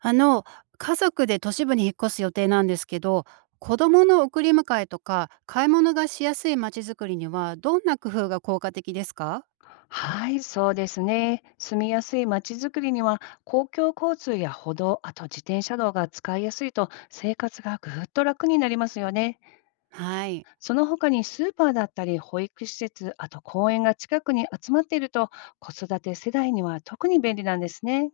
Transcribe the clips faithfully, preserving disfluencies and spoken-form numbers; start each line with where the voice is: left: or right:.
right: あの、家族で都市部に引っ越す予定なんですけど、子供の送り迎えとか買い物がしやすい街づくりにはどんな工夫が効果的ですか？
left: はい、そうですね。住みやすい街づくりには、公共交通や歩道、あと自転車道が使いやすいと、生活がぐっと楽になりますよね。
right: はい。
left: その他にスーパーだったり、保育施設、あと公園が近くに集まっていると、子育て世代には特に便利なんですね。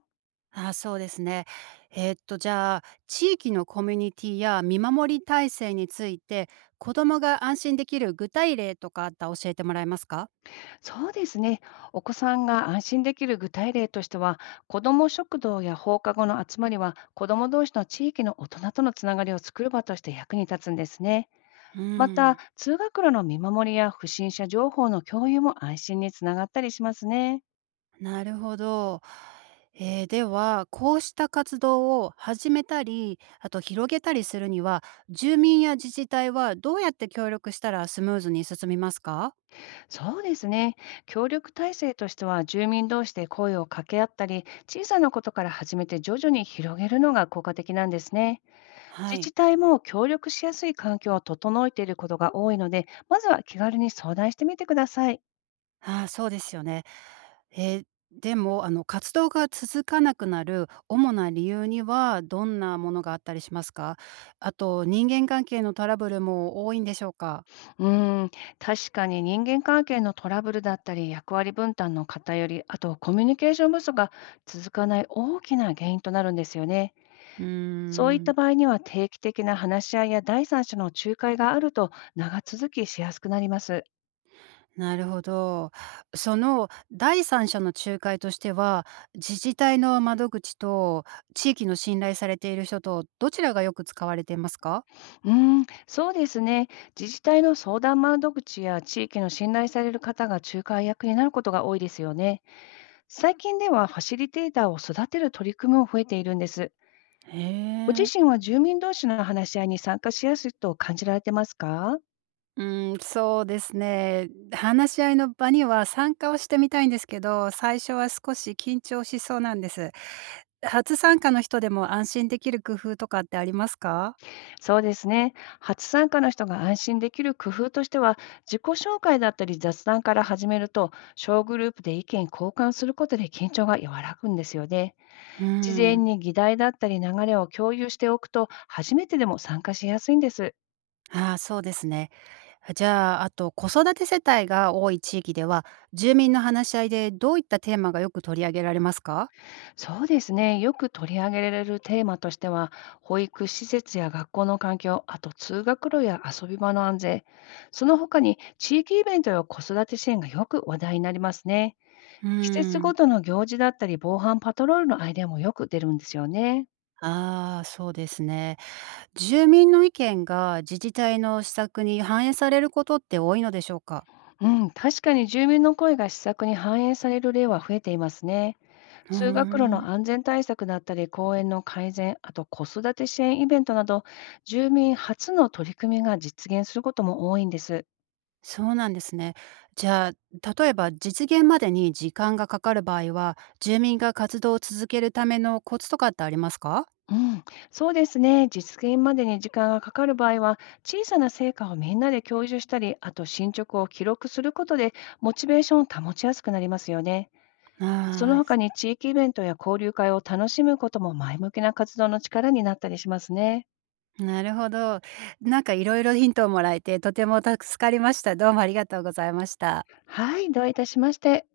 right: あ、そうですね。えーっと、じゃあ、地域のコミュニティや見守り体制について、子供が安心できる具体例とかあったら教えてもらえますか？
left: そうですね。お子さんが安心できる具体例としては、子ども食堂や放課後の集まりは、子ども同士の地域の大人とのつながりを作る場として役に立つんですね。
right: う
left: また、
right: ん。
left: 通学路の見守りや不審者情報の共有も安心につながったりしますね。
right: なるほど。えーでは、こうした活動を始めたり、あと広げたりするには、住民や自治体はどうやって協力したらスムーズに進みますか？
left: そうですね。協力体制としては、住民同士で声を掛け合ったり、小さなことから始めて徐々に広げるのが効果的なんですね。
right: は
left: 自治
right: い。
left: 体も協力しやすい環境を整えていることが多いので、まずは気軽に相談してみてください。
right: ああ、そうですよね。えーでも、あの、活動が続かなくなる主な理由には、どんなものがあったりしますか？あと、人間関係のトラブルも多いんでしょうか？
left: うーん、確かに人間関係のトラブルだったり、役割分担の偏り、あとコミュニケーション不足が続かない大きな原因となるんですよね。
right: うー
left: そういっ
right: ん。
left: た場合には定期的な話し合いや第三者の仲介があると長続きしやすくなります。
right: なるほど。その第三者の仲介としては、自治体の窓口と地域の信頼されている人とどちらがよく使われていますか？
left: うーん、そうですね。自治体の相談窓口や地域の信頼される方が仲介役になることが多いですよね。最近ではファシリテーターを育てる取り組みも増えているんです。
right: へ
left: ご自
right: え。
left: 身は住民同士の話し合いに参加しやすいと感じられてますか？
right: うん、そうですね。話し合いの場には参加をしてみたいんですけど、最初は少し緊張しそうなんです。初参加の人でも安心できる工夫とかってありますか？
left: そうですね。初参加の人が安心できる工夫としては、自己紹介だったり雑談から始めると、小グループで意見交換することで緊張が和らぐんですよね。
right: う
left: 事前
right: ん。
left: に議題だったり流れを共有しておくと、初めてでも参加しやすいんです。
right: ああ、そうですね。じゃあ、あと子育て世帯が多い地域では、住民の話し合いでどういったテーマがよく取り上げられますか？
left: そうですね。よく取り上げられるテーマとしては、保育施設や学校の環境、あと通学路や遊び場の安全、その他に地域イベントや子育て支援がよく話題になりますね。
right: う
left: 季節
right: ー
left: ご
right: ん。
left: との行事だったり、防犯パトロールのアイデアもよく出るんですよね。
right: ああ、そうですね。住民の意見が自治体の施策に反映されることって多いのでしょうか？
left: うん、確かに住民の声が施策に反映される例は増えていますね。
right: うー
left: 通学路の
right: ん。
left: 安全対策だったり、公園の改善、あと子育て支援イベントなど、住民初の取り組みが実現することも多いんです。
right: そうなんですね。じゃあ、例えば実現までに時間がかかる場合は、住民が活動を続けるためのコツとかってありますか？
left: うん、そうですね。実現までに時間がかかる場合は、小さな成果をみんなで共有したり、あと進捗を記録することで、モチベーションを保ちやすくなりますよね。そ
right: は
left: の
right: い。あ
left: 他
right: ー
left: に地域イベントや交流会を楽しむことも前向きな活動の力になったりしますね。
right: なるほど。なんかいろいろヒントをもらえて、とても助かりました。どうもありがとうございました。
left: はい、どういたしまして。